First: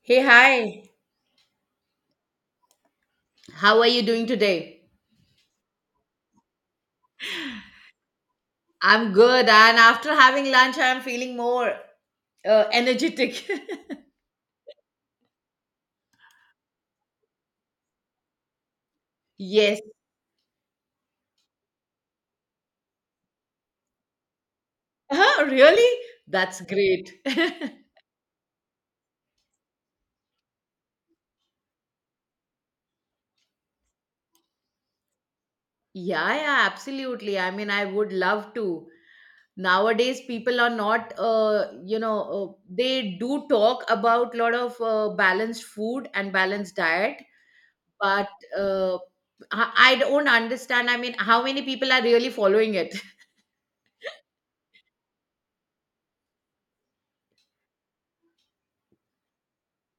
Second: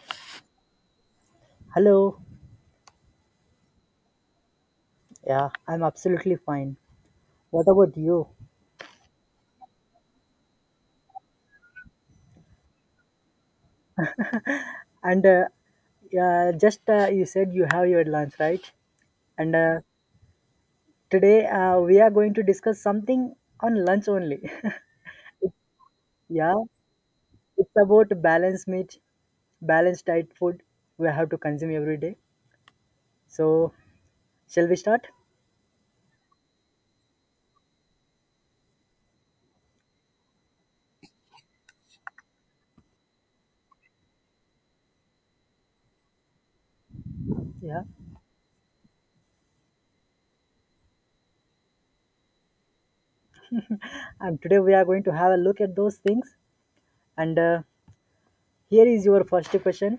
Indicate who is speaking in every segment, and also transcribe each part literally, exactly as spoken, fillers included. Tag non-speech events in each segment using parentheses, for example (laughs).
Speaker 1: Hey, hi.
Speaker 2: Hello.
Speaker 1: How are you doing today?
Speaker 2: Yeah, I'm absolutely fine. What about you?
Speaker 1: I'm good, and after having lunch, I'm feeling more uh, energetic.
Speaker 2: And uh, Yeah, just uh, you said you have your lunch, right? And uh,
Speaker 1: (laughs) Yes.
Speaker 2: Today uh, we are going to discuss something on lunch only. (laughs)
Speaker 1: Huh, really?
Speaker 2: Yeah,
Speaker 1: That's great. (laughs) Yeah,
Speaker 2: it's about balanced meat, balanced diet food we have to consume every day. So, shall we start?
Speaker 1: yeah, absolutely. I mean, I would love to. Nowadays, people are not, uh, you know, uh, they do talk about lot of uh, balanced food and balanced diet,
Speaker 2: Yeah.
Speaker 1: but uh, I I don't understand. I mean, how many people are really following it?
Speaker 2: And today we are going to have a look at those things. And uh, Here is your first question.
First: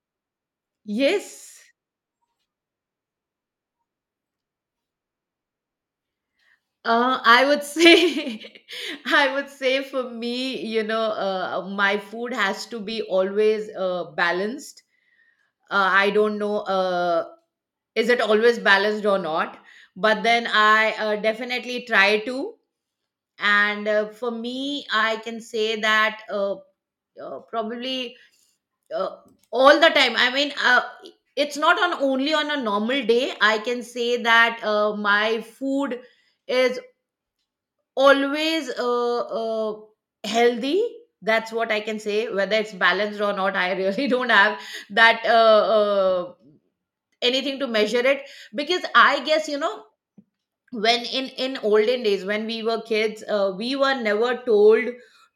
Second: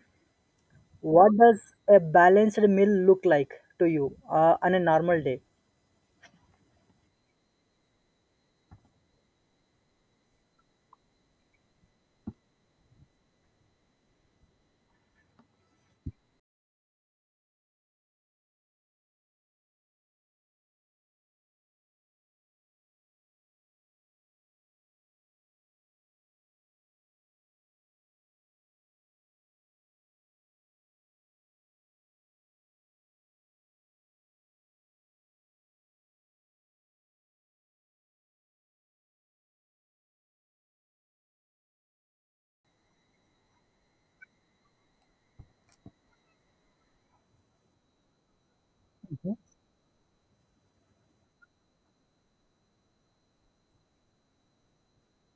Speaker 2: What
Speaker 1: (laughs) Yes.
Speaker 2: does a balanced meal look like to you uh, on a normal day?
Speaker 1: Uh, I would say, (laughs) I would say for me, you know, uh, uh, my food has to be always uh, balanced. Uh, I don't know, uh, is it always balanced or not? But then I uh, definitely try to. And uh, for me, I can say that uh, uh, probably uh, all the time. I mean, uh, it's not on only on a normal day. I can say that uh, my food is always uh, uh, healthy. That's what I can say, whether it's balanced or not. I really (laughs) don't have that uh, uh, anything to measure it, because I
Speaker 2: Mhm.
Speaker 1: guess, you know when in in olden days when we were kids, uh, we were never told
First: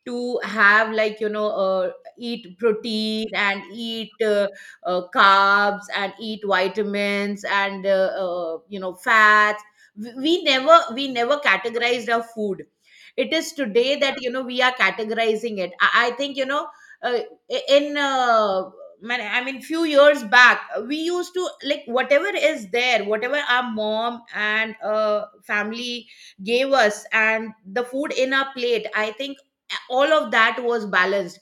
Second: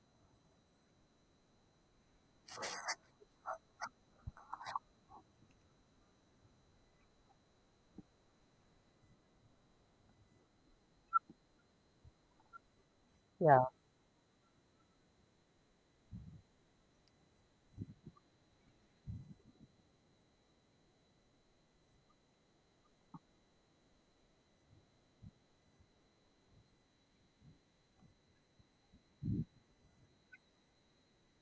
Speaker 1: to have, like, you know uh, eat protein and eat uh, uh, carbs and eat vitamins and uh, uh, you know fats. We we never we never categorized our food. It is
Speaker 2: Yeah,
Speaker 1: today that you know we are categorizing it. I, I think, you know uh, in uh, man, I mean, few years back we used to, like, whatever is there, whatever our mom and uh, family gave us, and the food in our plate, I think all of that was balanced,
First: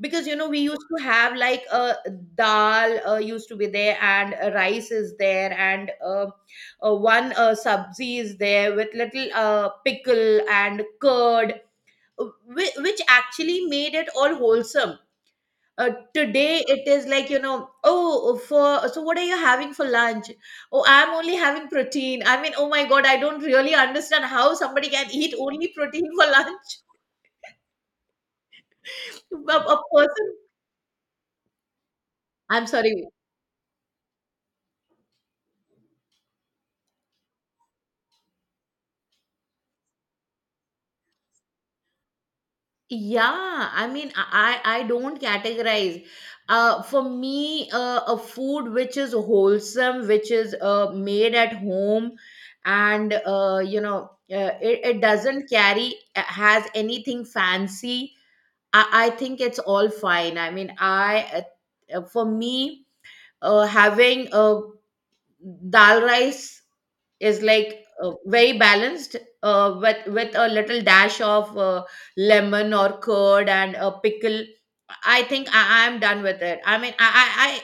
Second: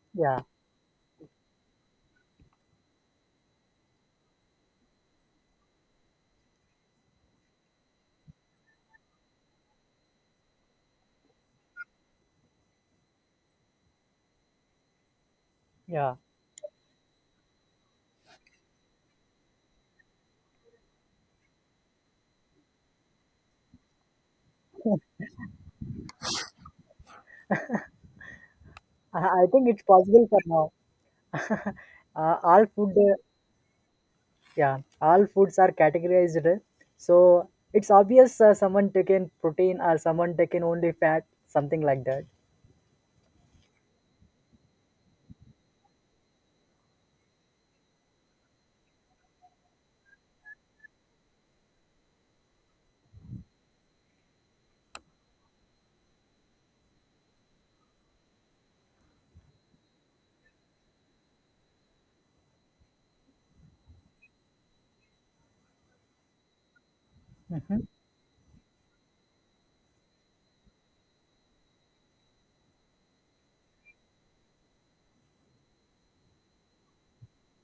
Speaker 1: because you
Speaker 2: yeah.
Speaker 1: know we used to have like a uh, dal uh, used to be there and uh, rice is there and uh, uh, one uh, sabzi is there with little uh, pickle and curd, uh, whi- which actually made it all wholesome. Uh,
Speaker 2: Yeah,
Speaker 1: today it is like, you know oh, oh, for so what are you having for lunch? Oh, I'm only having protein. I mean, oh my god, I don't really understand how somebody can eat only protein for (laughs) lunch.
Speaker 2: I I
Speaker 1: a,
Speaker 2: think it's
Speaker 1: a
Speaker 2: possible
Speaker 1: person,
Speaker 2: for now. (laughs) uh, all
Speaker 1: I'm
Speaker 2: food,
Speaker 1: sorry.
Speaker 2: uh, yeah, all foods are categorized. uh, So it's obvious uh, someone taken protein or someone taken only fat, something like that.
Speaker 1: Yeah, I mean, i i I don't categorize. Uh for me, uh, a food which is wholesome, which is uh, made at home, and uh, you know uh, it, it doesn't carry uh, has anything fancy. I, I think it's all fine. I mean, I uh, uh, for me, uh, having uh, dal rice is
Speaker 2: hmm
Speaker 1: like uh, very balanced, uh, with with a little dash of uh, lemon or curd and a pickle. I think I am done with it. I mean, I, I,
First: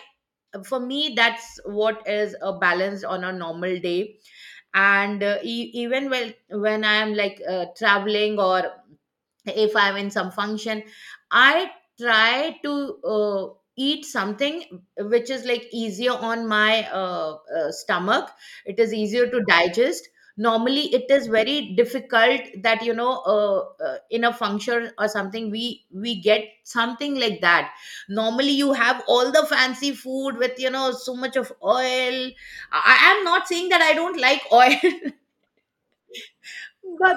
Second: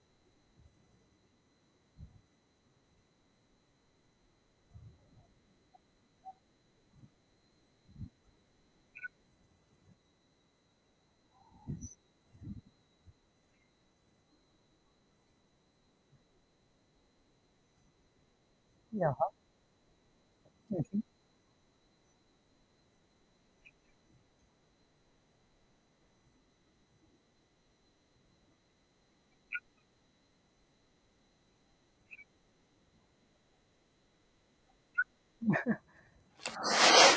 Speaker 1: I for me, that's what is a balance on a normal day. And uh, e- even when when I am like uh, traveling, or if I'm in some function, I try to uh, eat something which is like easier on my uh, uh, stomach. It is
Speaker 2: Yeah,
Speaker 1: easier to digest. Normally it is very difficult that you know uh, uh, in a function or something we we get something like that. Normally you have all the fancy food with, you know so much of oil. i I am not saying that I don't like oil. (laughs) But but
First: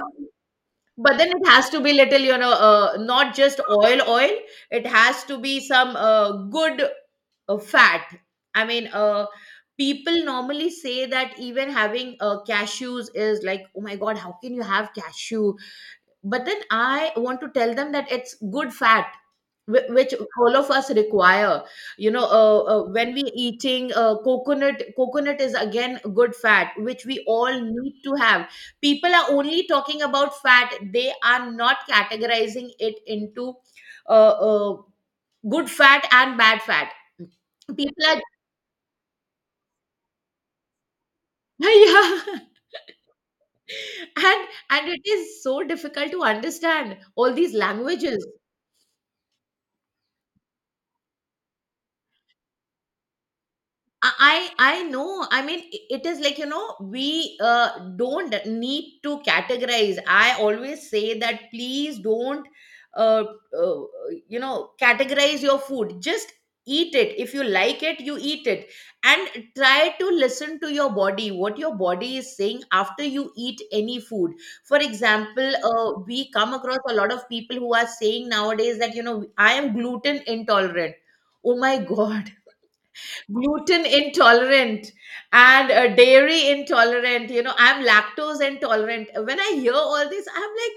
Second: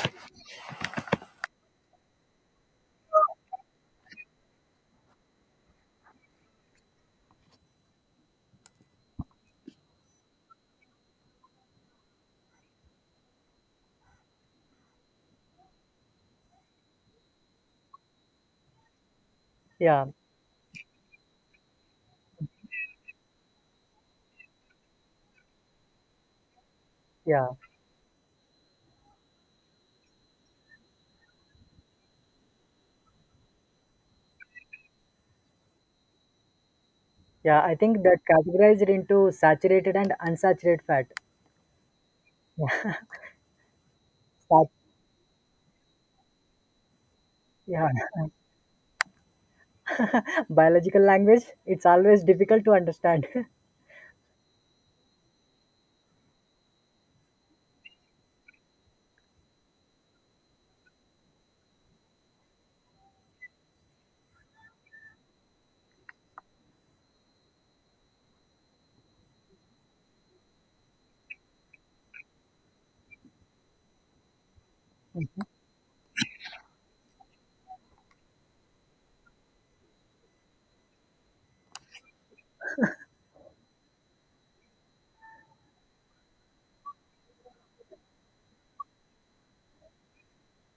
Speaker 1: but then it has to be little, you know uh, not just oil oil. It has to be some uh, good uh, fat. I mean, uh, people normally say that even having uh, cashews is like, oh my god, how can you have cashew? But then I want to tell them that it's good fat, whi-
Speaker 2: yeah,
Speaker 1: which all of us require. You know uh, uh, when we eating uh, coconut, coconut is again good fat which we
Speaker 2: yeah,
Speaker 1: all need to have. People are only talking about fat. They are not categorizing it into uh, uh, good fat and bad fat.
Speaker 2: yeah. I think
Speaker 1: People
Speaker 2: that
Speaker 1: are.
Speaker 2: categorized into saturated and unsaturated fat.
Speaker 1: (laughs) Yeah.
Speaker 2: Yeah,
Speaker 1: (laughs) and
Speaker 2: Sat-
Speaker 1: and it is so difficult to understand all these
Speaker 2: yeah.
Speaker 1: languages.
Speaker 2: (laughs) Biological language, it's always difficult to understand. (laughs)
Speaker 1: I I I know. I mean, i- it is like, you know we uh, don't need to categorize. I always say that please don't uh, uh, you know categorize your food. Just eat it. If you like it, you eat it, and try to listen to your body, what your body is saying after you eat any food. For example, uh, we come across a lot of people who are saying nowadays that, you know I am gluten intolerant. Oh my (laughs) god, gluten intolerant, and uh, dairy intolerant. you know I'm lactose intolerant. When I hear all this, I'm like,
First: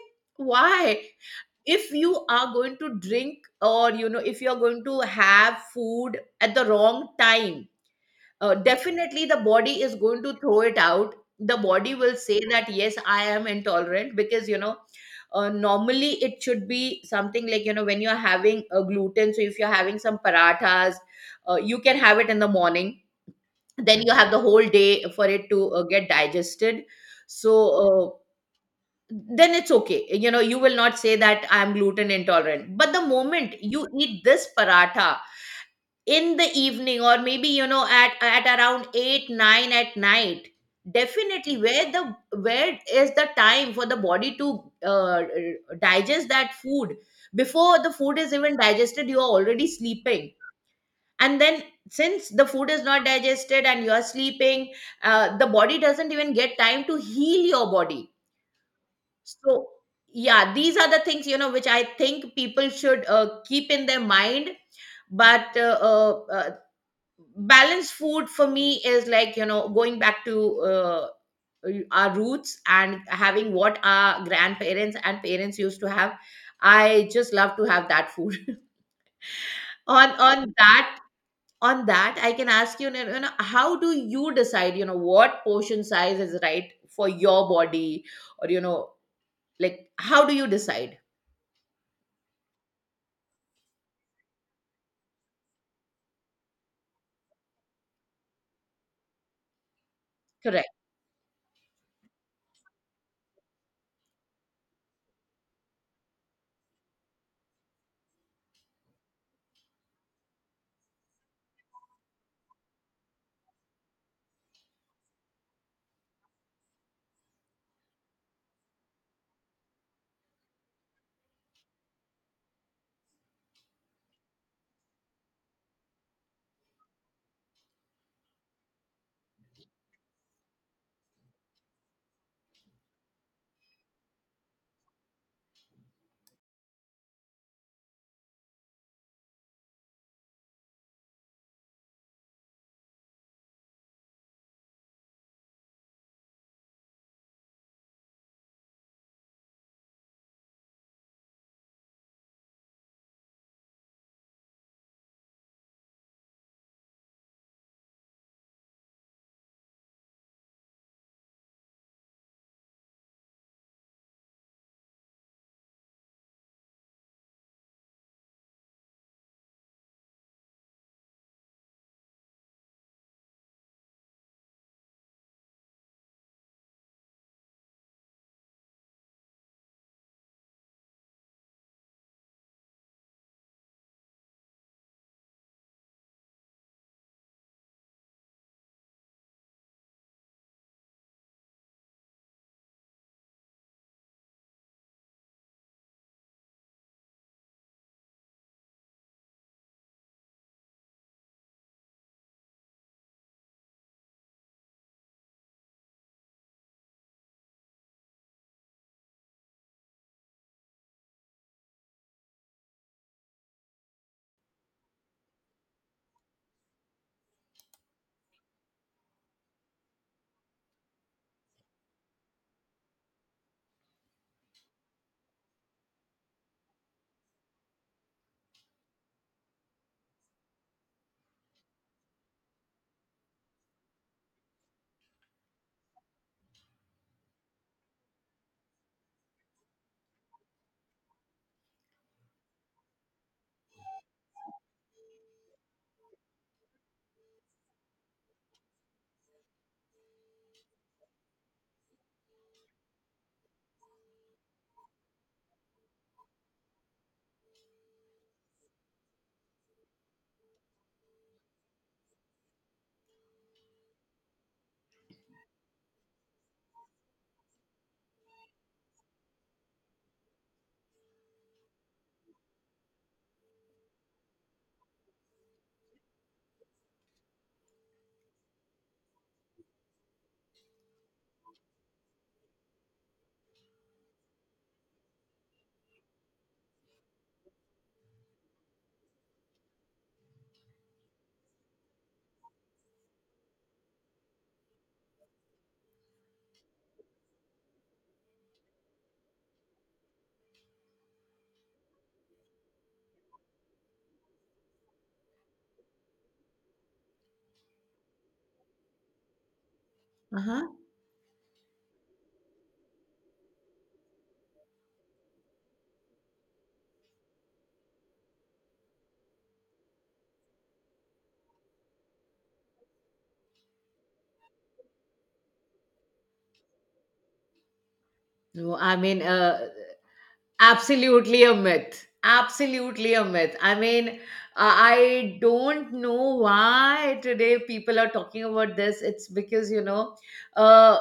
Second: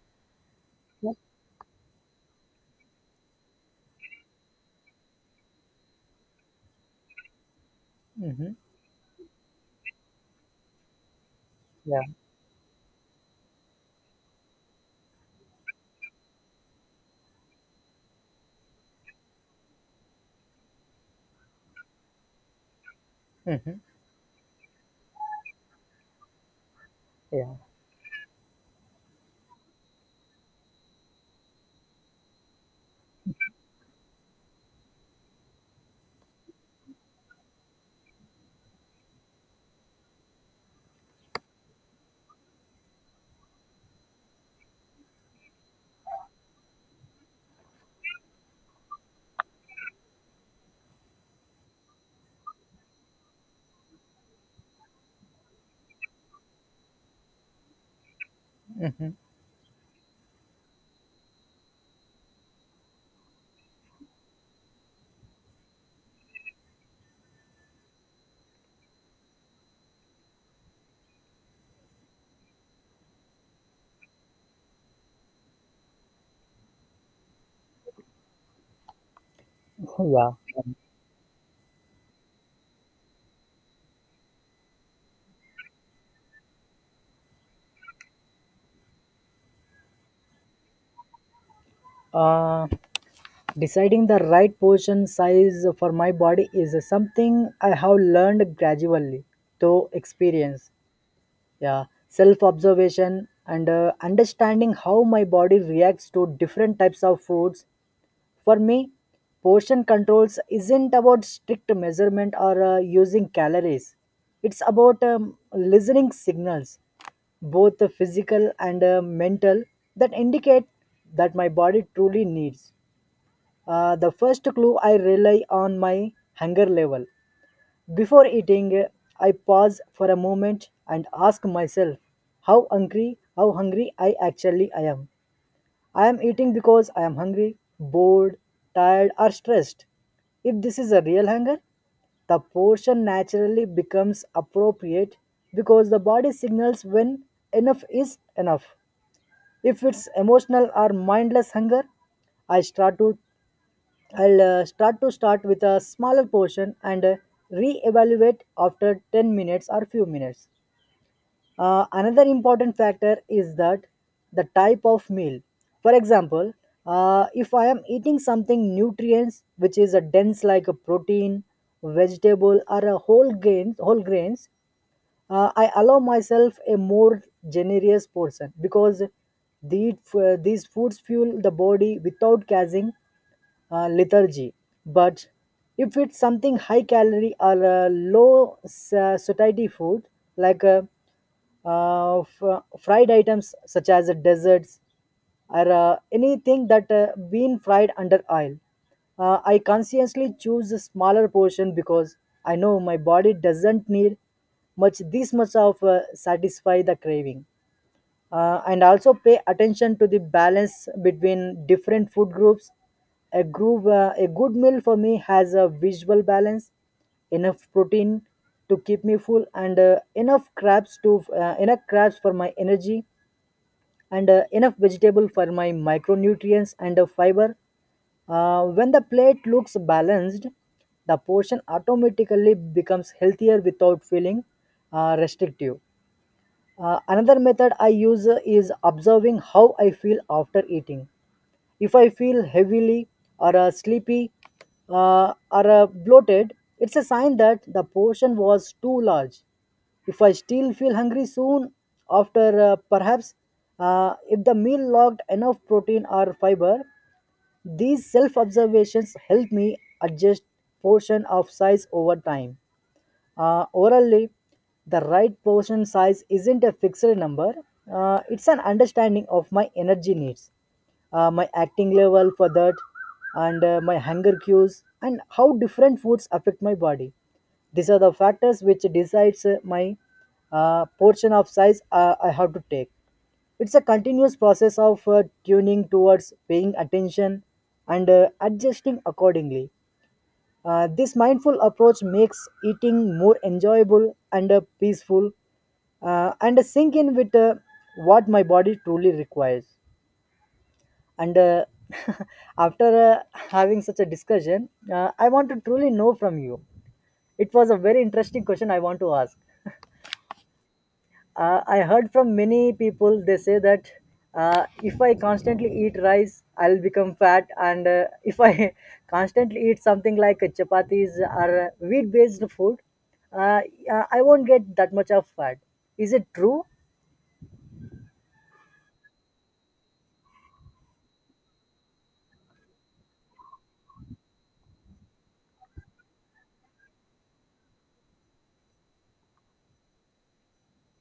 Speaker 1: why?
Speaker 2: Yeah.
Speaker 1: If you are going to drink, or you know if you're going to have food at the wrong time,
Speaker 2: hmm
Speaker 1: uh, definitely the body is going to throw it out. The body
Speaker 2: Yeah,
Speaker 1: will say that, yes, I am intolerant, because you know uh, normally it should be something like, you know when you're having a gluten, so if you're having some parathas, uh, you can have it in the morning.
Speaker 2: hmm
Speaker 1: Then you have the whole day for it to uh, get digested.
Speaker 2: yeah,
Speaker 1: So uh, then it's okay. You know you will not say that I'm gluten intolerant. But the moment you eat this paratha in the evening, or maybe, you know at at around eight nine at night, definitely, where the where is the time for the body to uh, digest that food? Before the food is even digested, you are already sleeping. And then, since the food is not digested and you are sleeping, uh, the body doesn't even get time to heal your body.
Speaker 2: hmm
Speaker 1: So yeah, these are the things, you know which I think people should uh, keep in their mind. But uh, uh, uh, balanced food for me is like, you know going back to uh, our roots and having what our grandparents and parents used to have. I just love to have that food. (laughs)
Speaker 2: (laughs)
Speaker 1: on
Speaker 2: yeah.
Speaker 1: on that on that, I can ask you, you know you know, how do you decide, you know what portion size is right for your body, or you know like, how do you decide?
Speaker 2: Uh, Deciding the right portion size for my body is something I have learned gradually through
Speaker 1: Correct.
Speaker 2: experience. Yeah, self observation and uh, understanding how my body reacts to different types of foods. For me, portion controls isn't about strict measurement or uh, using calories. It's about um, listening signals, both the physical and uh, mental, that indicate that my body truly needs. Uh, the first clue I rely on my hunger level. Before eating, I pause for a moment and ask myself how hungry, how hungry I actually I am. I am eating because I am hungry, bored, tired, or stressed. If this is a real hunger, the portion naturally becomes appropriate because the body signals when enough is enough. If it's emotional or mindless hunger, I start to I'll uh, start to start with a smaller portion and uh, re-evaluate after ten minutes or few minutes. Uh, another important factor is that the type of meal. For example, uh, if I am eating something nutrients which is a dense like a protein, vegetable or a whole grains, whole grains, uh, I allow myself a more generous portion because these, uh, these foods fuel the body without causing uh, lethargy. But if it's something high calorie or uh, low sa- satiety food, like uh, uh, f- uh, fried items such as desserts or uh, anything that uh, been fried under oil, uh, I consciously choose a smaller portion because I know my body doesn't need much this much of uh, satisfy the craving. Uh, and also pay attention to the balance between different food groups. A, groove, uh, a good meal for me has a visual balance, enough protein to keep me full, and uh, enough crabs to uh, enough crabs for my energy, and uh, enough vegetable for my micronutrients and uh, fiber. Uh, when the plate looks balanced, the portion automatically becomes healthier without feeling uh, restrictive. Uh, another method I use uh, is observing how I feel after eating. If I feel heavily or uh, sleepy uh, or uh, bloated, it's a sign that the portion was too large. If I still feel hungry soon after, uh, perhaps uh, if the meal lacked enough protein or fiber, these self observations help me adjust portion of size over time. Uh, orally, the right portion size isn't a fixed number, uh, it's an understanding of my energy needs, uh, my acting level for that, and uh, my hunger cues, and how different foods affect my body. These are the factors which decides uh, my uh, portion of size uh, I have to take. It's a continuous process of uh, tuning towards paying attention and uh, adjusting accordingly. Uh, this mindful approach makes eating more enjoyable and uh, peaceful uh, and sync in with uh, what my body truly requires. And uh, (laughs) After uh, having such a discussion, uh, I want to truly know from you. It was a very interesting question I want to ask.
Speaker 1: Uh-huh.
Speaker 2: Uh, I heard from many people, they say that uh, if I constantly eat rice, I'll become fat. And uh, if I (laughs) constantly eat something like chapatis or wheat based food, uh, uh, I won't get that much of fat. Is it true?
Speaker 1: No, I mean, uh absolutely a myth. Absolutely a myth. I mean, uh, I don't know why today people are talking about this. It's because, you know, uh,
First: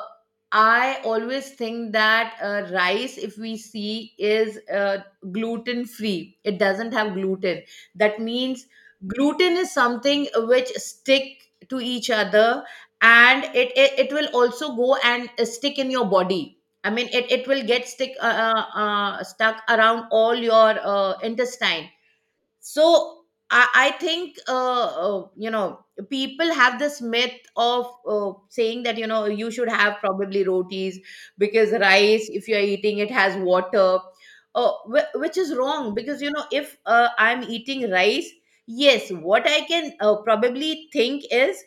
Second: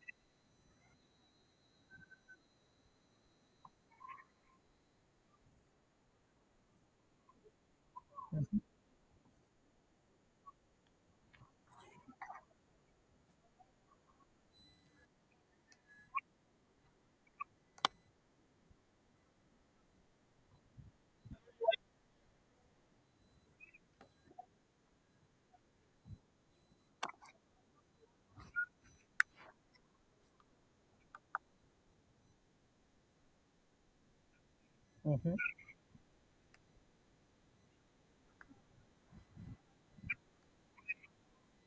Speaker 1: I always think that uh, rice, if we see, is uh, gluten free. It doesn't have gluten. That means gluten is something which stick to each other, and it, it, it will also go and uh, stick in your body. I mean, it, it will get stick uh, uh, uh, stuck around all your uh, intestine. So i, I think uh, uh, you know people have this myth of uh, saying that you know you should have probably rotis, because rice, if you're eating, it has water, uh, wh- which is wrong. Because you know if uh, I'm eating rice, yes, what I can uh, probably think is,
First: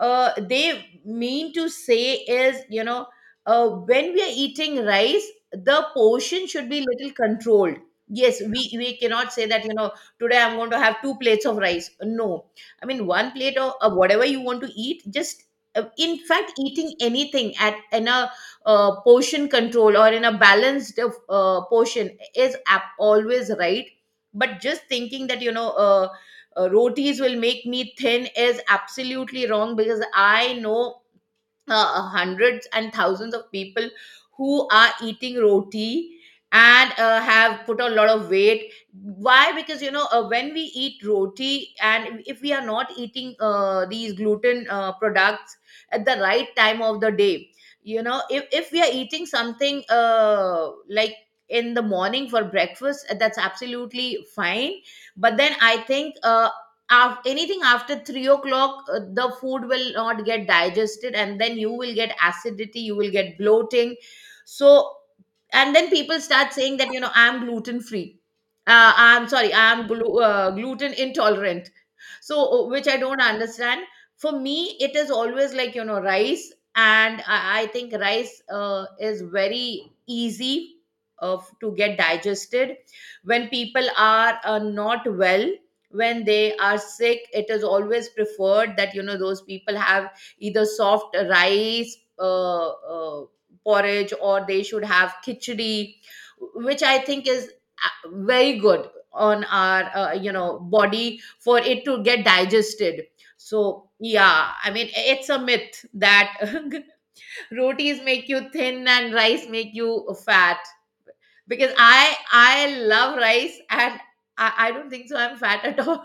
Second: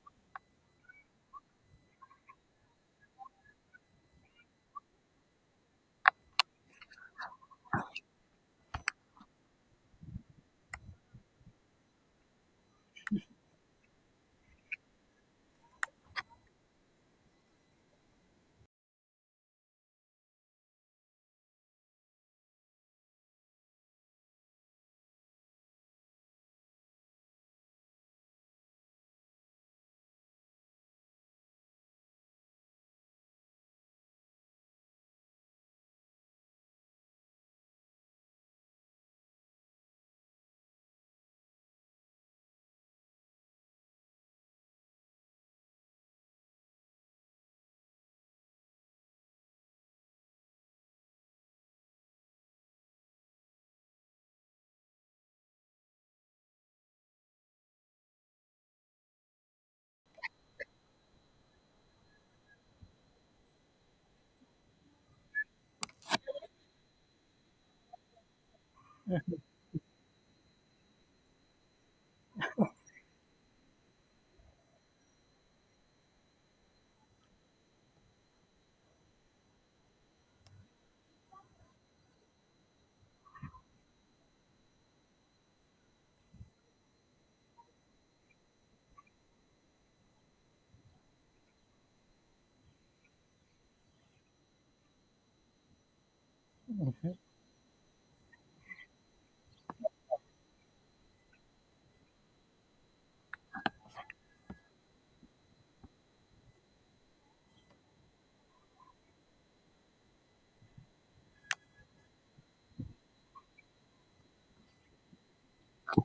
Speaker 1: uh, they mean to say is, you know uh, when we are eating rice, the portion should be little controlled. Yes, we we cannot say that, you know today I'm going to have two plates of rice. No, I mean, one plate of, of whatever you want to eat. Just uh, in fact, eating anything at in a uh, portion control, or in a balanced uh, uh, portion, is ap- always right. But just thinking that, you know uh, uh, rotis will make me thin, is absolutely wrong. Because I know uh, hundreds and thousands of people who are eating roti and uh, have put on a lot of weight. Why? Because you know uh, when we eat roti, and if we are not eating uh, these gluten uh, products at the right time of the day. you know if, if we are eating something uh, like in the morning for breakfast, uh, that's absolutely fine. But then I think uh, af- anything after three o'clock, uh, the food will not get digested, and then you will get acidity, you will get bloating. So, and then people start saying that, you know I'm gluten free. uh, I'm sorry, I'm glu- uh, gluten intolerant. So uh, which I don't understand. For me, it is always like, you know rice. And i, I think rice uh, is very easy of to get digested, when people are uh, not well. When they are sick, it is always preferred that, you know those people have either soft rice, uh, uh, porridge, or they should have khichdi, which I think is uh, very good on our, uh, you know body, for it to get digested. So yeah, I mean, it's a myth that (laughs) rotis make you thin and rice make you fat, because i I love rice. And i, I don't think so I'm fat at all.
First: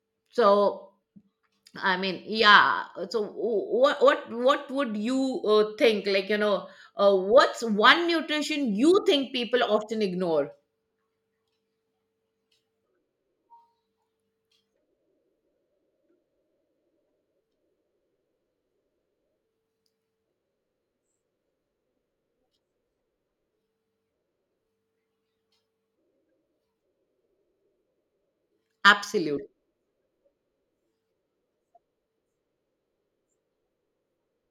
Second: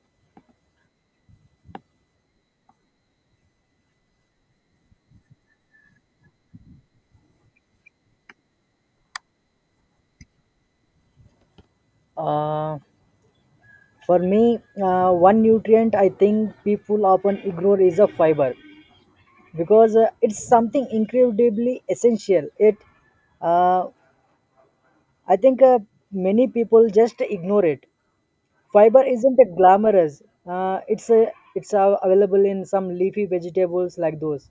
Speaker 1: (laughs) So I mean, yeah. So what what what would you uh, think, like, you know uh, what's one nutrition you think people often ignore?
Speaker 2: Uh, for me, uh, one nutrient I think people often ignore is a fiber because uh, it's something incredibly essential. It, uh, I think uh, many people just ignore it. Fiber isn't
Speaker 1: absolute
Speaker 2: it glamorous? Uh, it's a, it's uh, available in some leafy vegetables like those,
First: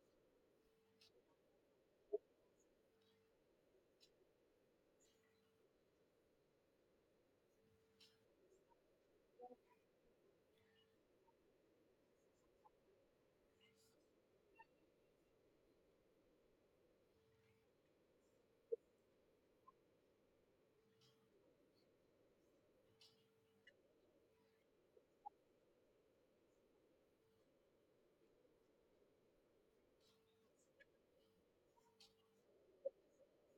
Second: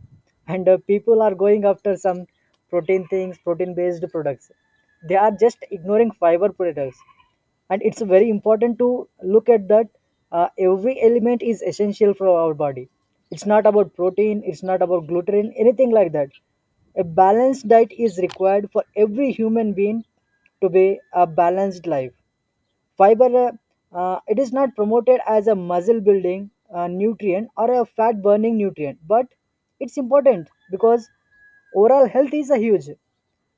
Speaker 2: and uh, people are going after some protein things, protein-based products. They are just ignoring fiber products, and it's very important to look at that. Uh, every element is essential for our body. It's not about protein. It's not about gluten. Anything like that. A balanced diet is required for every human being to be a balanced life. Fiber, uh, uh, it is not promoted as a muscle building uh, nutrient or a fat burning nutrient, but it's important because overall health is a huge.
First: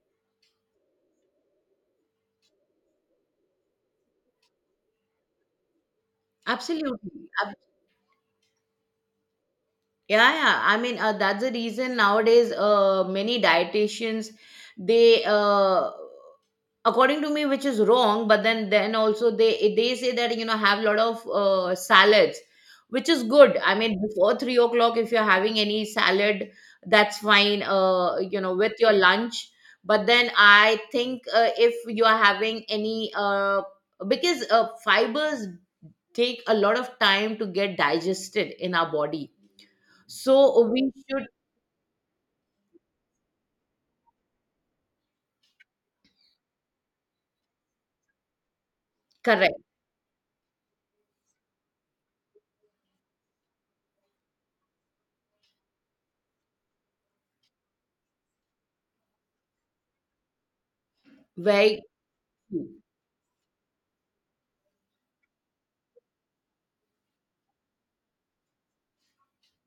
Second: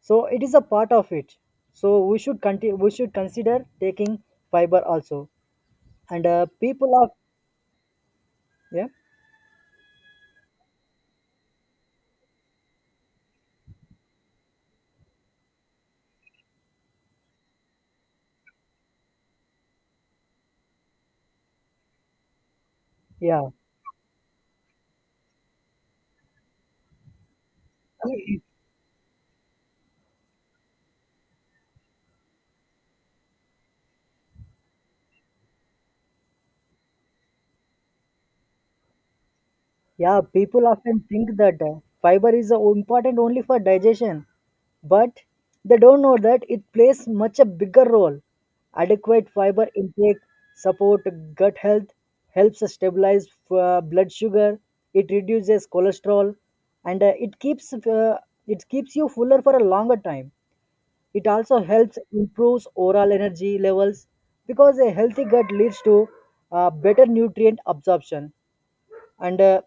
Speaker 2: So it is a part of it. So we should continue. We should consider taking fiber also. And uh, people of
Speaker 1: Absolutely.
Speaker 2: yeah
Speaker 1: Yeah, yeah. I mean, uh, that's the reason nowadays uh, many dietitians they uh, according to me, which is wrong, but then then also they they say that you know have a lot of uh, salads, which is
Speaker 2: yeah.
Speaker 1: good. I mean, before three o'clock, if you're having any salad, that's fine. Uh, you know, with your lunch. But then I think uh, if you are having any uh, because uh, fibers take a lot of time to get digested in our body.
Speaker 2: Yeah,
Speaker 1: So
Speaker 2: people
Speaker 1: we
Speaker 2: often think that uh, fiber is uh, important only for digestion, but they don't know that it plays much a bigger role. Adequate
Speaker 1: Correct.
Speaker 2: fiber intake support gut health, helps stabilize uh, blood sugar, it reduces cholesterol, and uh, it keeps uh, it keeps you fuller for a longer time. It also
Speaker 1: Very
Speaker 2: helps improves
Speaker 1: true.
Speaker 2: oral energy levels because a healthy gut leads to uh, better nutrient absorption and uh,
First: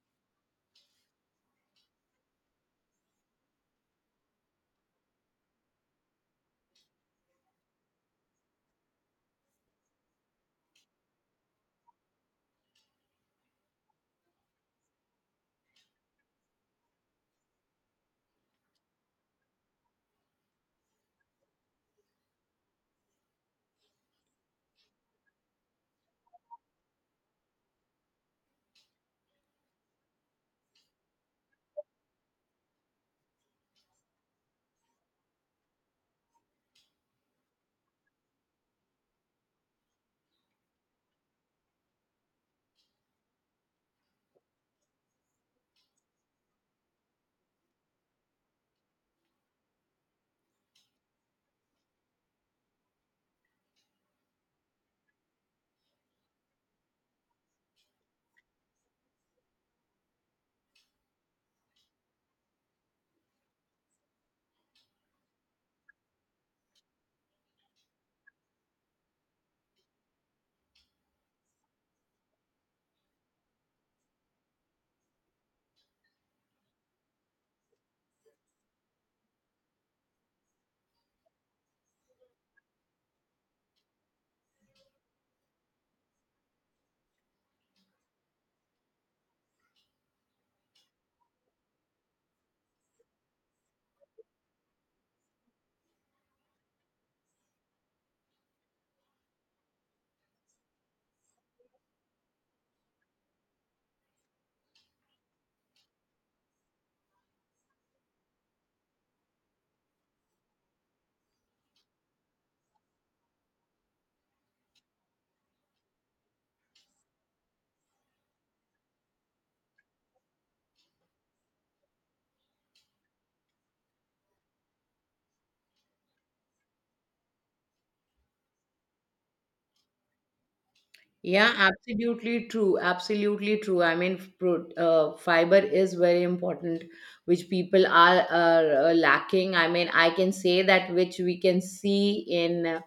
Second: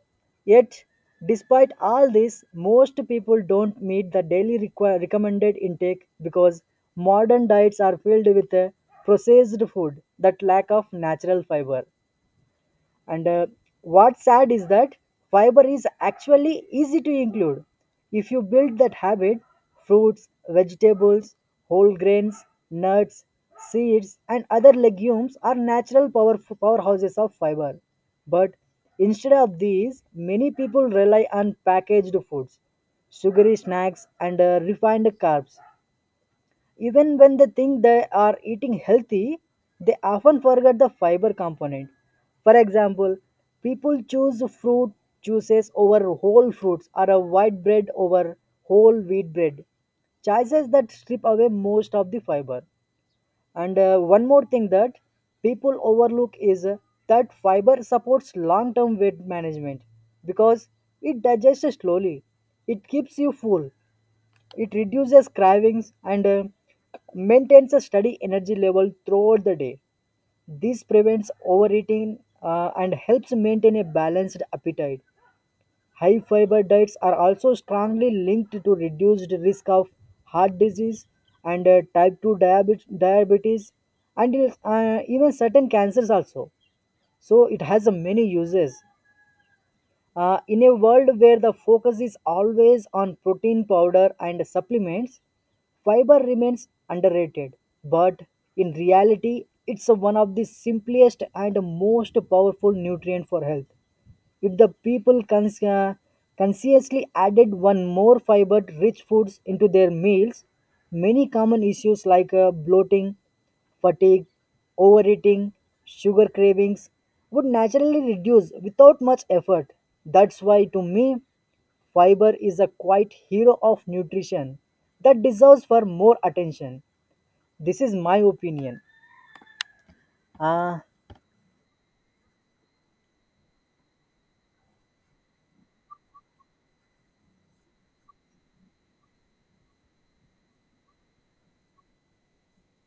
Speaker 2: yet despite all this most people don't meet the daily requi- recommended intake because modern diets are filled with uh, processed food that lack of natural fiber and uh, what's sad is that fiber is actually easy to include if you build that habit fruits vegetables whole grains nuts seeds and other legumes are natural power powerhouses of fiber but instead of these many people rely on packaged foods sugary snacks and uh, refined carbs even when they think they are eating healthy, they often forget the fiber component. For example, people choose fruit juices over whole fruits or a white bread over whole wheat bread. Choices that strip away most of the fiber. And uh, one more thing that people overlook is uh, that fiber supports long term weight management because it digests slowly. It keeps you full. It reduces cravings and uh, maintains a steady energy level throughout the day. This prevents overeating uh, and helps maintain a balanced appetite. High fiber diets are also strongly linked to reduced risk of heart disease and uh, type two diabetes, diabetes and uh, even certain cancers also. So it has uh, many uses. Uh, in a world where the focus is always on protein powder and supplements, fiber remains underrated. But in reality, it's one of the simplest and most powerful nutrient for health. If the people cons- uh, consciously added one more fiber rich foods into their meals, many common issues like uh, bloating, fatigue, overeating, sugar cravings would naturally reduce without much effort. That's why, to me, fiber is a quiet hero of nutrition that deserves for more attention. This is my opinion. Ah,
Speaker 1: Yeah, absolutely true. Absolutely true. I mean, pro, uh, fiber is very important, which people are, are uh, lacking. I mean, I can say that which we can see in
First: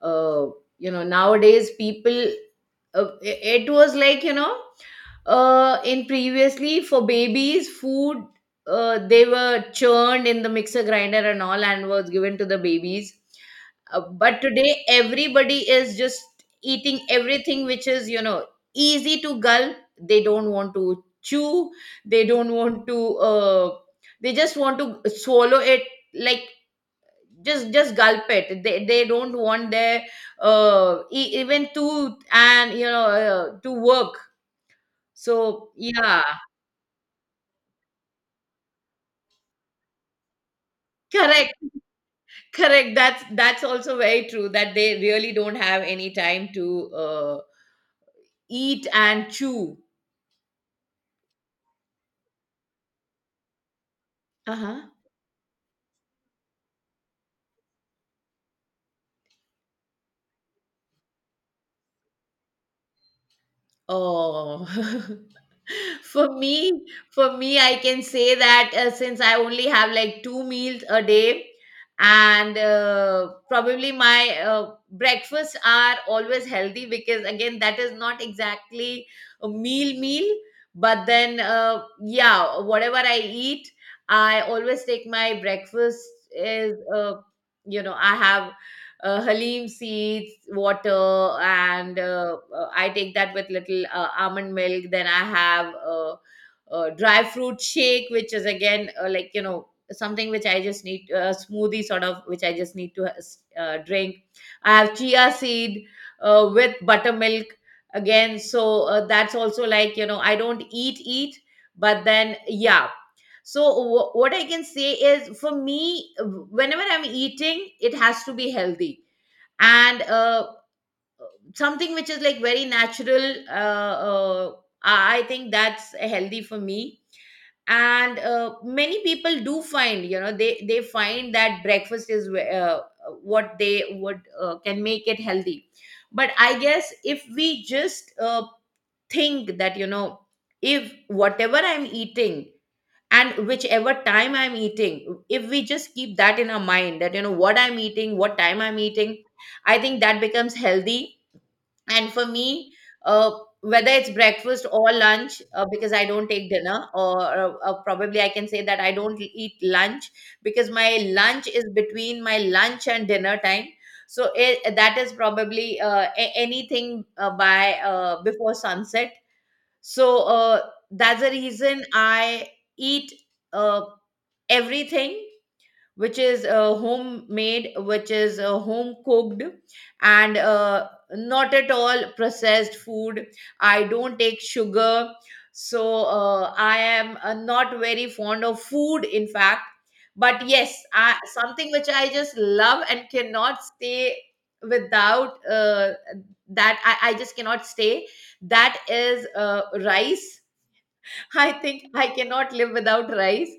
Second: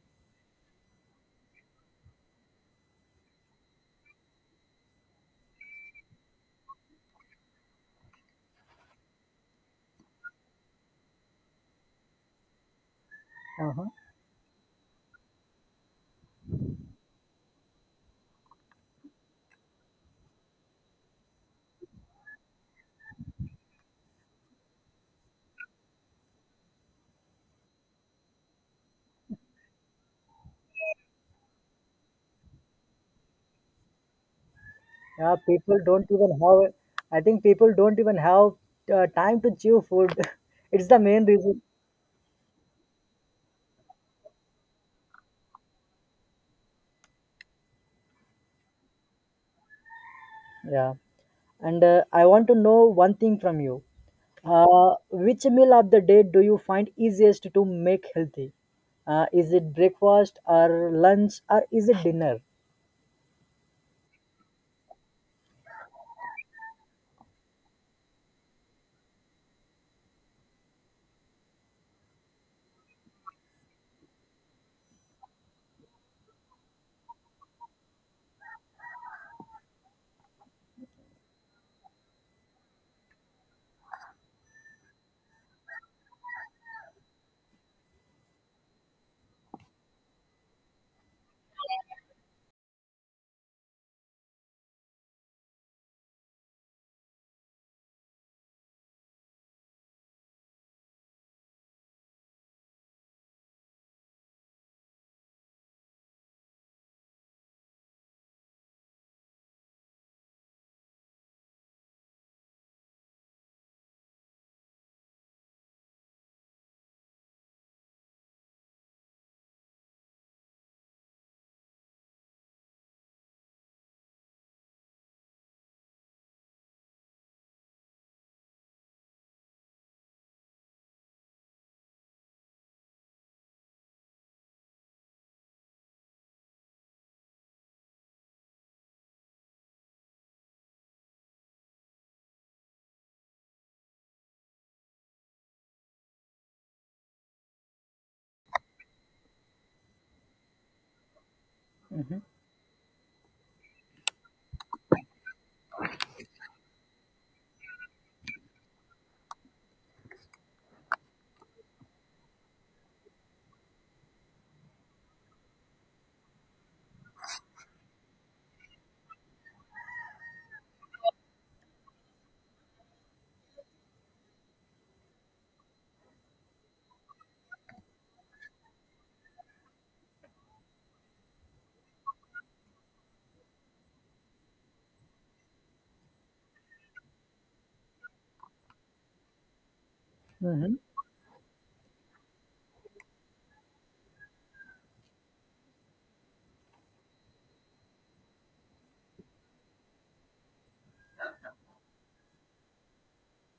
Speaker 1: uh, you know nowadays people uh, i- it was like you know uh, in previously for babies food uh, they were churned in the mixer grinder and all and was given to the babies
Speaker 2: uh-huh.
Speaker 1: uh, but today everybody is just eating everything which is you know easy to gulp, they don't want to chew, they don't want to uh, they just want to swallow it, like just just gulp it, they they don't want their uh e- even tooth and you know uh, to work,
Speaker 2: Yeah,
Speaker 1: so
Speaker 2: people don't
Speaker 1: yeah.
Speaker 2: even have. I think people don't even have uh, time to chew food. (laughs) It's the main
Speaker 1: Correct.
Speaker 2: reason.
Speaker 1: (laughs) Correct, that's that's also very true that they really don't have any time to uh eat and chew.
Speaker 2: Yeah, and uh, I want to know one thing from you.
Speaker 1: Uh-huh.
Speaker 2: Uh, which meal of the day do you find easiest to make healthy? Uh, is it breakfast or lunch or is it dinner?
Speaker 1: Oh, (laughs) for me, for me, I can say that uh, since I only have like two meals a day, and uh, probably my uh, breakfasts are always healthy because again, that is not exactly a meal meal, but then uh, yeah, whatever I eat, I always take my breakfast is uh, you know I have uh, haleem seeds, water, and uh, uh, I take that with little uh, almond milk. Then I have uh, uh, dry fruit shake, which is again uh, like you know something which I just need, a smoothie sort of, which I just need to uh, drink. I have chia seed uh, with buttermilk again. So uh, that's also like you know I don't eat eat, but then yeah, so wh- what I can say is for me, whenever I'm eating, it has to be healthy and uh, something which is like very natural. Uh, uh, I I think that's healthy for me. And uh, many people do find, you know, they they find that breakfast is uh, what they would uh, can make it healthy. But I guess if we just uh, think that, you know, if whatever I'm eating and whichever time I'm eating, if we just keep that in our mind that you know what I'm eating, what time I'm eating, I think that becomes healthy. And
Speaker 2: Hmm.
Speaker 1: for me, uh, whether it's breakfast or lunch, uh, because I don't take dinner, or uh, uh, probably I can say that I don't eat lunch because my lunch is between my lunch and dinner time. So it, that is probably uh, a- anything uh, by uh, before sunset. So uh, that's the reason I eat uh, everything which is uh, homemade, which is uh, home cooked, and uh, not at all processed food. I don't take sugar. So uh, I am uh, not very fond of food, in fact, but
Speaker 2: Hmm.
Speaker 1: yes, I, something which I just love and cannot stay without uh, that I, I just cannot stay, that is uh, rice. (laughs) I think I cannot live without rice.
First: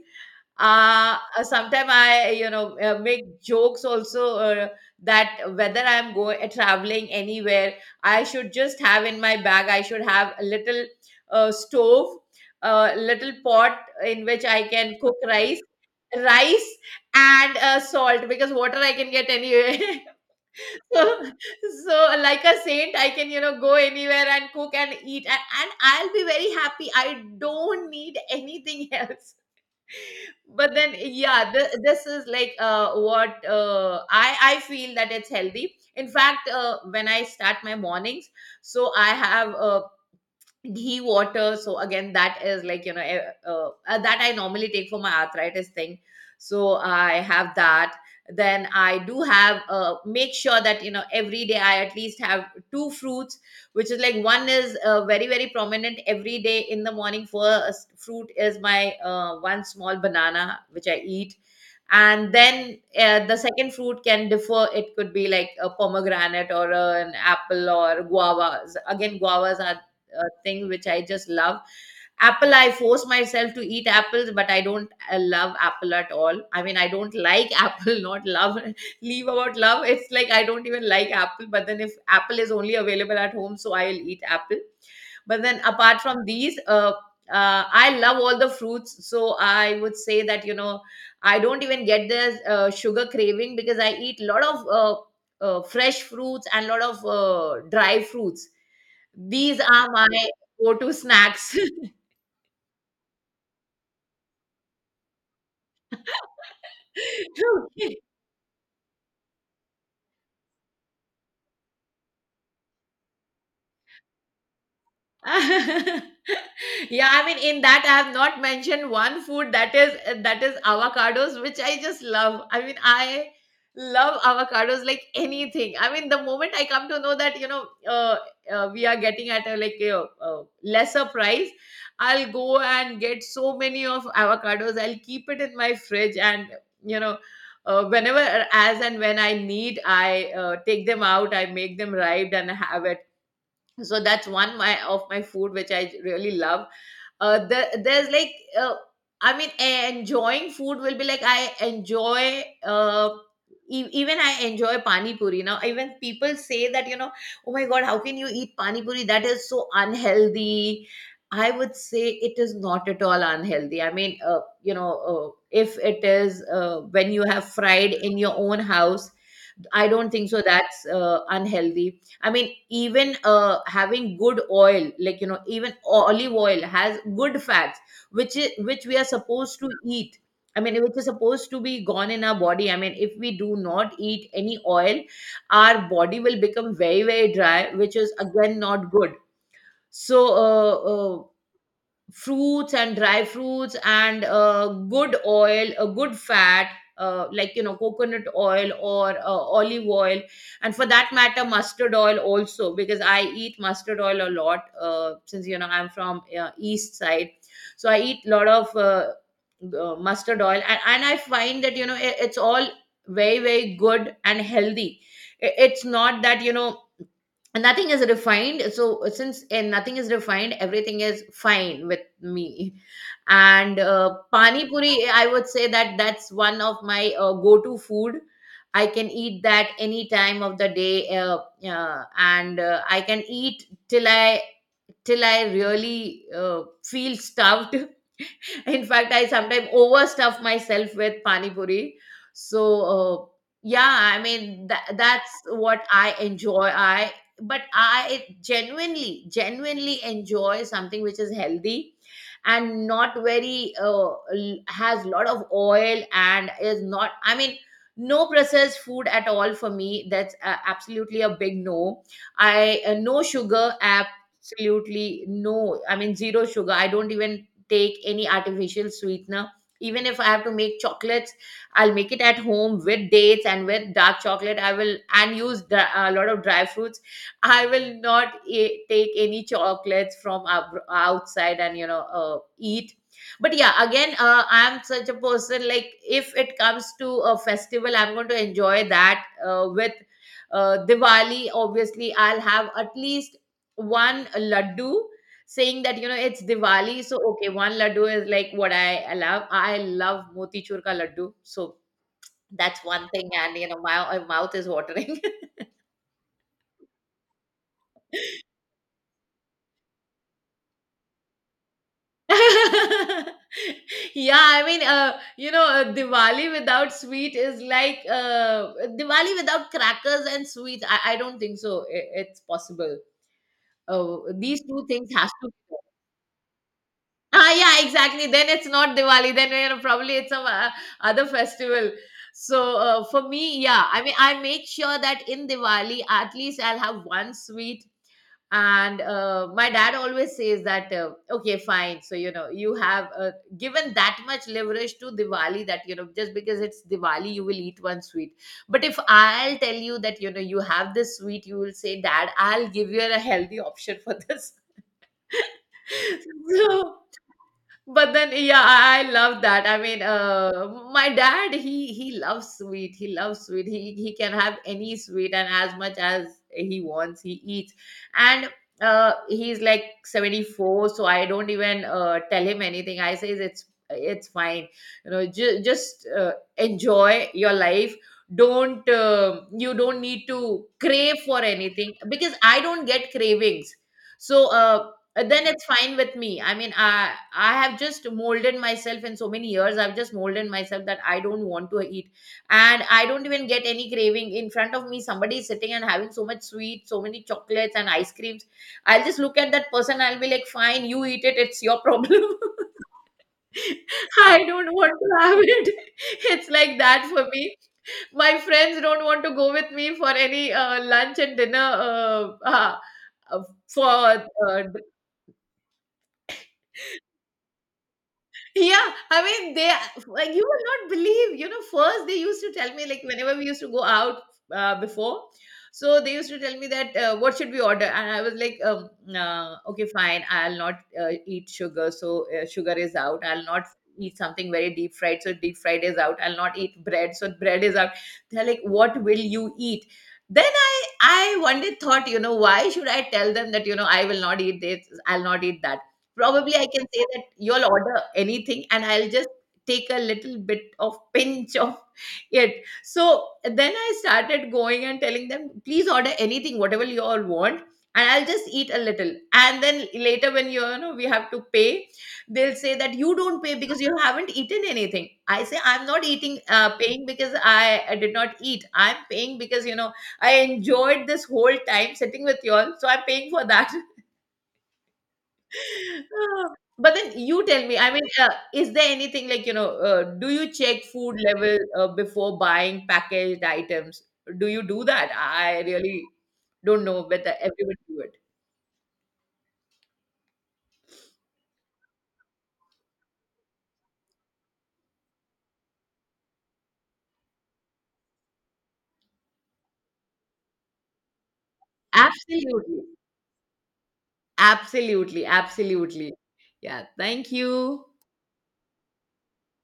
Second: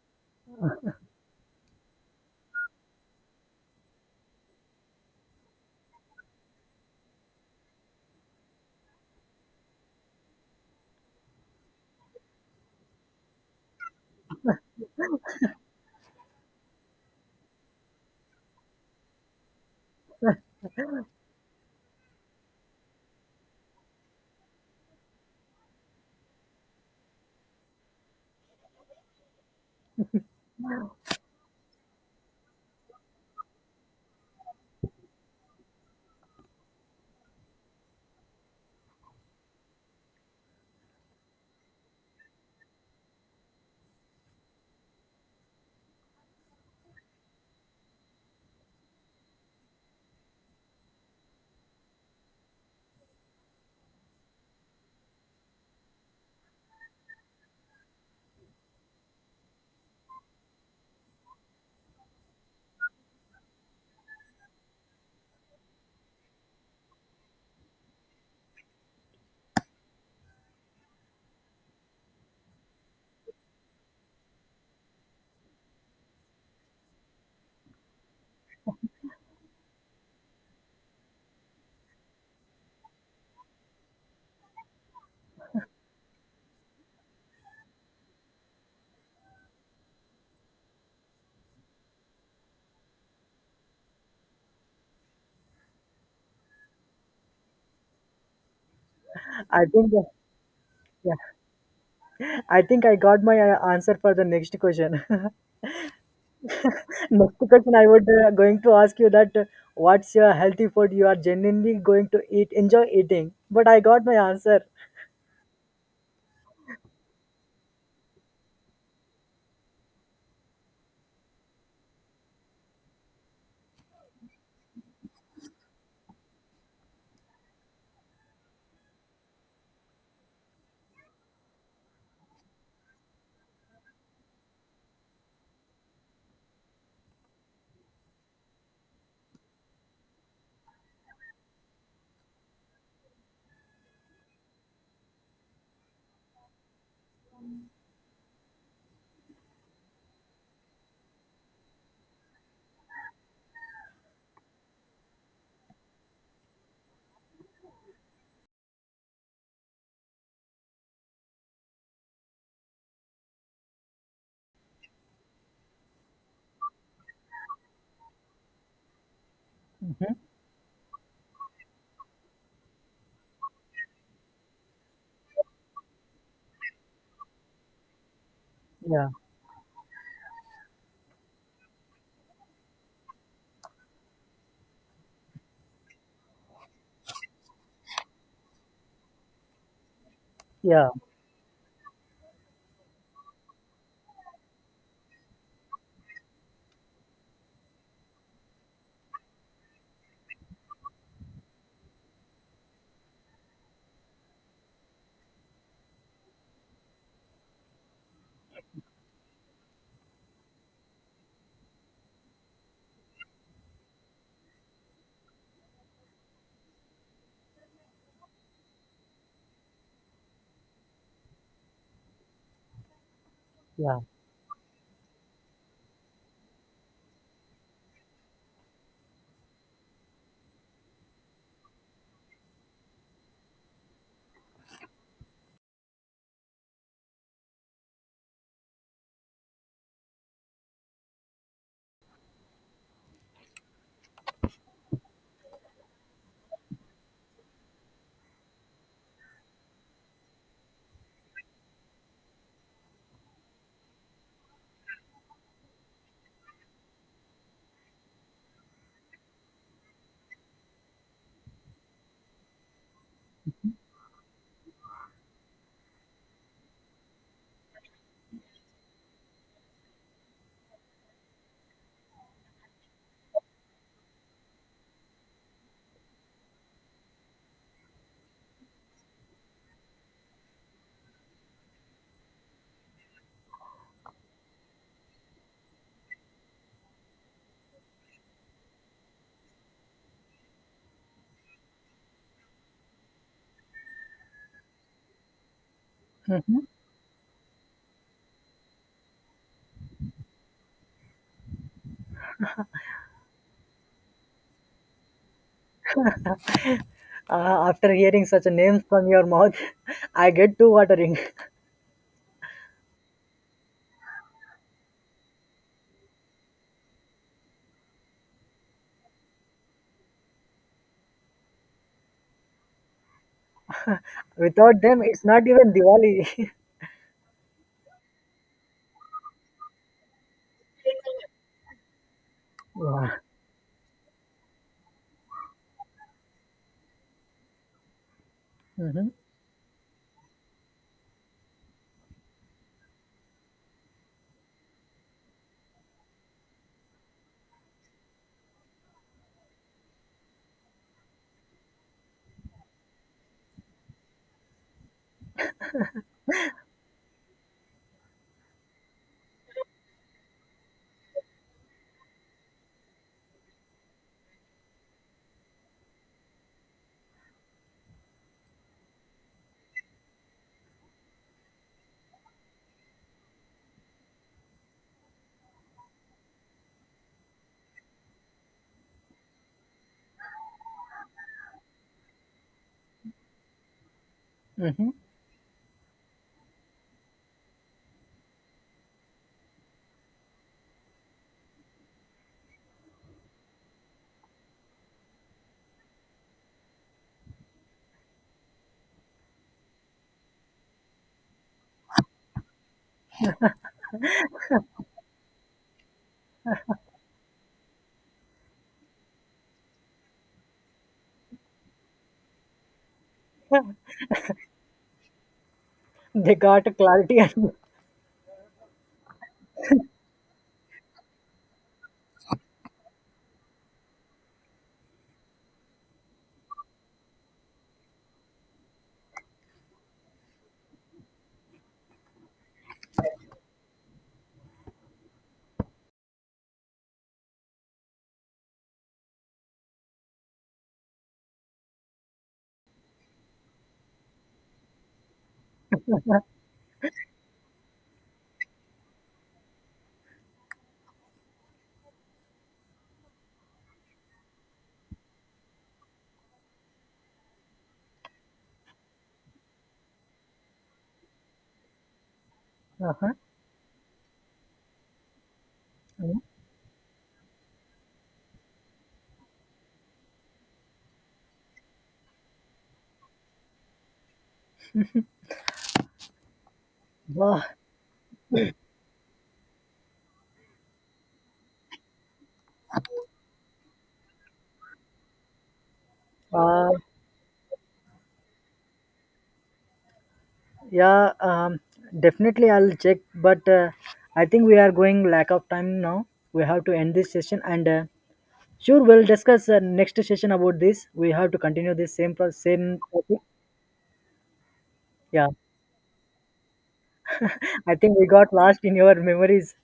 Speaker 1: Uh, Sometimes I, you know, uh, make jokes also uh, that whether I'm going uh, traveling anywhere, I should just have in my bag, I should have a little uh, stove, a little pot in which I can cook rice, rice and uh, salt, because water I can get anywhere. (laughs) So, so like a saint, I can you know go anywhere and cook and eat, and, and I'll be very happy, I don't need anything else. (laughs) But then yeah, th- this is like uh, what uh, i i feel that it's healthy. In fact, uh, when I start my mornings, so I have uh, ghee water. So again, that is like you know eh, uh, uh, that I normally take for my arthritis thing. So I have that. Then I do have uh, make sure that you know every day I at least have two fruits, which is like one is uh, very very prominent every day. In the morning, first fruit is my uh, one small banana which I eat, and then uh, the second fruit can differ. It could be like a pomegranate or an apple or guavas. Again, guavas are uh, thing which I just love. Apple, I force myself to eat apples, but I don't uh, love apple at all. I mean, I don't like (laughs) apple, not love. (laughs) Leave about love. It's like I don't even like apple, but then if apple is only available at home, so I'll eat apple. But then apart from these, uh, uh, I love all the fruits. So I would say that, you know, I don't even get the uh, sugar craving because I eat a lot of uh, uh, fresh fruits and a lot of uh, dry fruits. These
Speaker 2: I
Speaker 1: are
Speaker 2: think
Speaker 1: my go-to
Speaker 2: yeah,
Speaker 1: snacks. (laughs)
Speaker 2: I think I got my uh, answer for the next question. (laughs) (laughs) Next question, I
Speaker 1: Okay.
Speaker 2: would uh, going to ask you that uh, what's your healthy food you are genuinely going to eat, enjoy eating. But I got my answer.
Speaker 1: (laughs) Yeah, I mean, in that I have not mentioned one food, that is that is avocados, which I just love. I mean, I love avocados like anything. I mean, the moment I come to know that you know uh, uh, we are getting at a like a, uh, lesser price, I'll go and get so many of avocados. I'll keep it in my fridge and you know uh, whenever, as and when I need, I uh, take them out, I make them ripe and have it. So that's one my of my food which I really love. uh there, there's like uh, I mean e- enjoying food will be like I enjoy uh e- even I enjoy pani puri now. Even people say that you know, oh my god, how can you eat pani puri? That is so unhealthy. I would say it is not at all unhealthy. I mean, uh, you know, uh, if it is uh, when you have fried in your own house, I don't think so. That's uh, unhealthy. I mean, even uh, having good oil, like you know, even olive oil has good fats, which is which we are
Speaker 2: Yeah,
Speaker 1: supposed to eat. I mean, which is supposed to be gone in our body. I mean, if we do not eat any oil, our body will become very very dry, which is again not good. So, uh,
Speaker 2: yeah,
Speaker 1: uh, fruits and dry fruits and uh, good oil, a good fat, uh, like you know, coconut oil or uh, olive oil, and for that matter, mustard oil also, because I eat mustard oil a lot uh, since you know I'm from uh, east side, so I eat a lot of uh, uh, mustard oil, and, and I find that you know it, it's all very very good and healthy. I- It's not that you know, and nothing is refined. So since and nothing is refined, everything is fine with me. And
Speaker 2: yeah.
Speaker 1: uh, pani puri, I would say that that's one of my uh, go to food. I can eat that any time of the day, uh, uh, and uh, I can eat till I till I really uh, feel stuffed. (laughs) In fact, I sometimes overstuff myself with pani puri. So uh, yeah, I mean tha- that's what I enjoy. I but I genuinely, genuinely enjoy something which is healthy and not very uh, l- has lot of oil and is not. I mean, no processed food at all for me. That's uh, absolutely a big no. I uh, No sugar, uh, absolutely no. I mean, zero sugar. I don't even take any artificial sweetener. Even if I have to make chocolates, I'll make it at home with dates and with dark chocolate. I will and use dri- a lot of dry fruits. I will not e- take any chocolates from ab- outside and you know uh, eat. But yeah, again, uh, I'm such a person, like if it comes to a festival, I'm going to enjoy that uh, with uh, Diwali. Obviously, I'll have at least one laddu, saying that you know it's Diwali, so okay, one laddu is like what I love. I love motichur ka laddu, so that's one thing, and you know my, my mouth is watering.
Speaker 2: Uh, after hearing such a name from your mouth, (laughs) I get too watering.
Speaker 1: (laughs) Yeah, I mean, uh, you know, uh, Diwali without sweet is like uh, Diwali without crackers and sweets. I, I don't think so i- it's possible. Uh,
Speaker 2: (laughs)
Speaker 1: these
Speaker 2: Without
Speaker 1: two
Speaker 2: them,
Speaker 1: things
Speaker 2: it's
Speaker 1: has
Speaker 2: not
Speaker 1: to.
Speaker 2: even Diwali. (laughs)
Speaker 1: Ah, yeah, exactly. Then it's not Diwali. Then you know, probably it's some uh, other festival. So uh,
Speaker 2: Yeah.
Speaker 1: for me, yeah, I mean, I make sure that in Diwali, at least I'll have one sweet. And
Speaker 2: Hmm.
Speaker 1: uh, my dad always says that, uh, okay, fine. So you know, you have uh, given that much leverage to Diwali that you know, just because it's Diwali, you will eat one sweet. But if I'll tell you that you know you have this sweet, you will say, Dad, I'll give you a healthy option for this. (laughs) So but then yeah, i, I love that. I mean, uh, my dad, he he loves sweet, he loves sweet, he he can have any sweet and as much as he wants he eats, and uh, he's like seventy-four, so I don't even uh, tell him anything. I say it's it's fine, you know, ju- just uh, enjoy your life, don't uh, you don't need to crave for anything because I don't get cravings. So
Speaker 2: Hmm.
Speaker 1: uh, uh, then it's fine with me. I mean, i i have just molded myself in so many years, I've just molded myself that I don't want to eat, and I don't even get any craving. In front of me somebody is sitting and having so much sweet, so many chocolates and ice creams, I'll just look at that person, I'll be like, fine, you eat it, it's your problem. (laughs) I don't want to have it. (laughs) It's like that for me. My friends don't want to go with me for any uh, lunch and dinner, uh, uh, uh, for uh,
Speaker 2: They got clarity. And-
Speaker 1: yeah, I mean, they, like you will not believe. You know, first they used to tell me like whenever we used to go out uh, before, so they used to tell me that uh, what should we order, and I was like, um, uh, okay, fine, I'll not uh, eat sugar, so uh, sugar is out. I'll not eat something very deep fried, so deep fried is out. I'll not eat bread, so bread is out. They're like, what will you eat? Then I I one day thought, you know, why should I tell them that you know I will not eat this, I'll not eat that. Probably I can say that you'll order anything and I'll just take a little bit of, (laughs) pinch of it. So then I started going and telling them, please order anything, whatever you all want. And I'll just eat a little. And then later, when you you know, we have to pay, they'll say
Speaker 2: (laughs)
Speaker 1: that
Speaker 2: uh-huh.
Speaker 1: you don't pay because you haven't eaten anything. I say I'm not
Speaker 2: Mhm.
Speaker 1: eating, uh, paying because I, I did not eat. I'm paying because you know I enjoyed this whole time sitting with y'all, so I'm paying for that. (laughs) But then
Speaker 2: Wow.
Speaker 1: you tell me, I mean, uh, is there anything like, you know, uh, do you check food level uh, before buying packaged items? Do you do that? I really
Speaker 2: Uh,
Speaker 1: don't know whether everyone do it.
Speaker 2: yeah, um, definitely I'll check. But uh, I think we are going lack of time now. We have to end this session, and uh, sure we'll discuss uh, next session about this. We have to continue this same pro- same
Speaker 1: Absolutely.
Speaker 2: topic.
Speaker 1: Absolutely.
Speaker 2: Yeah,
Speaker 1: Absolutely. Yeah. Thank
Speaker 2: (laughs) I
Speaker 1: you.
Speaker 2: think we got lost in your memories.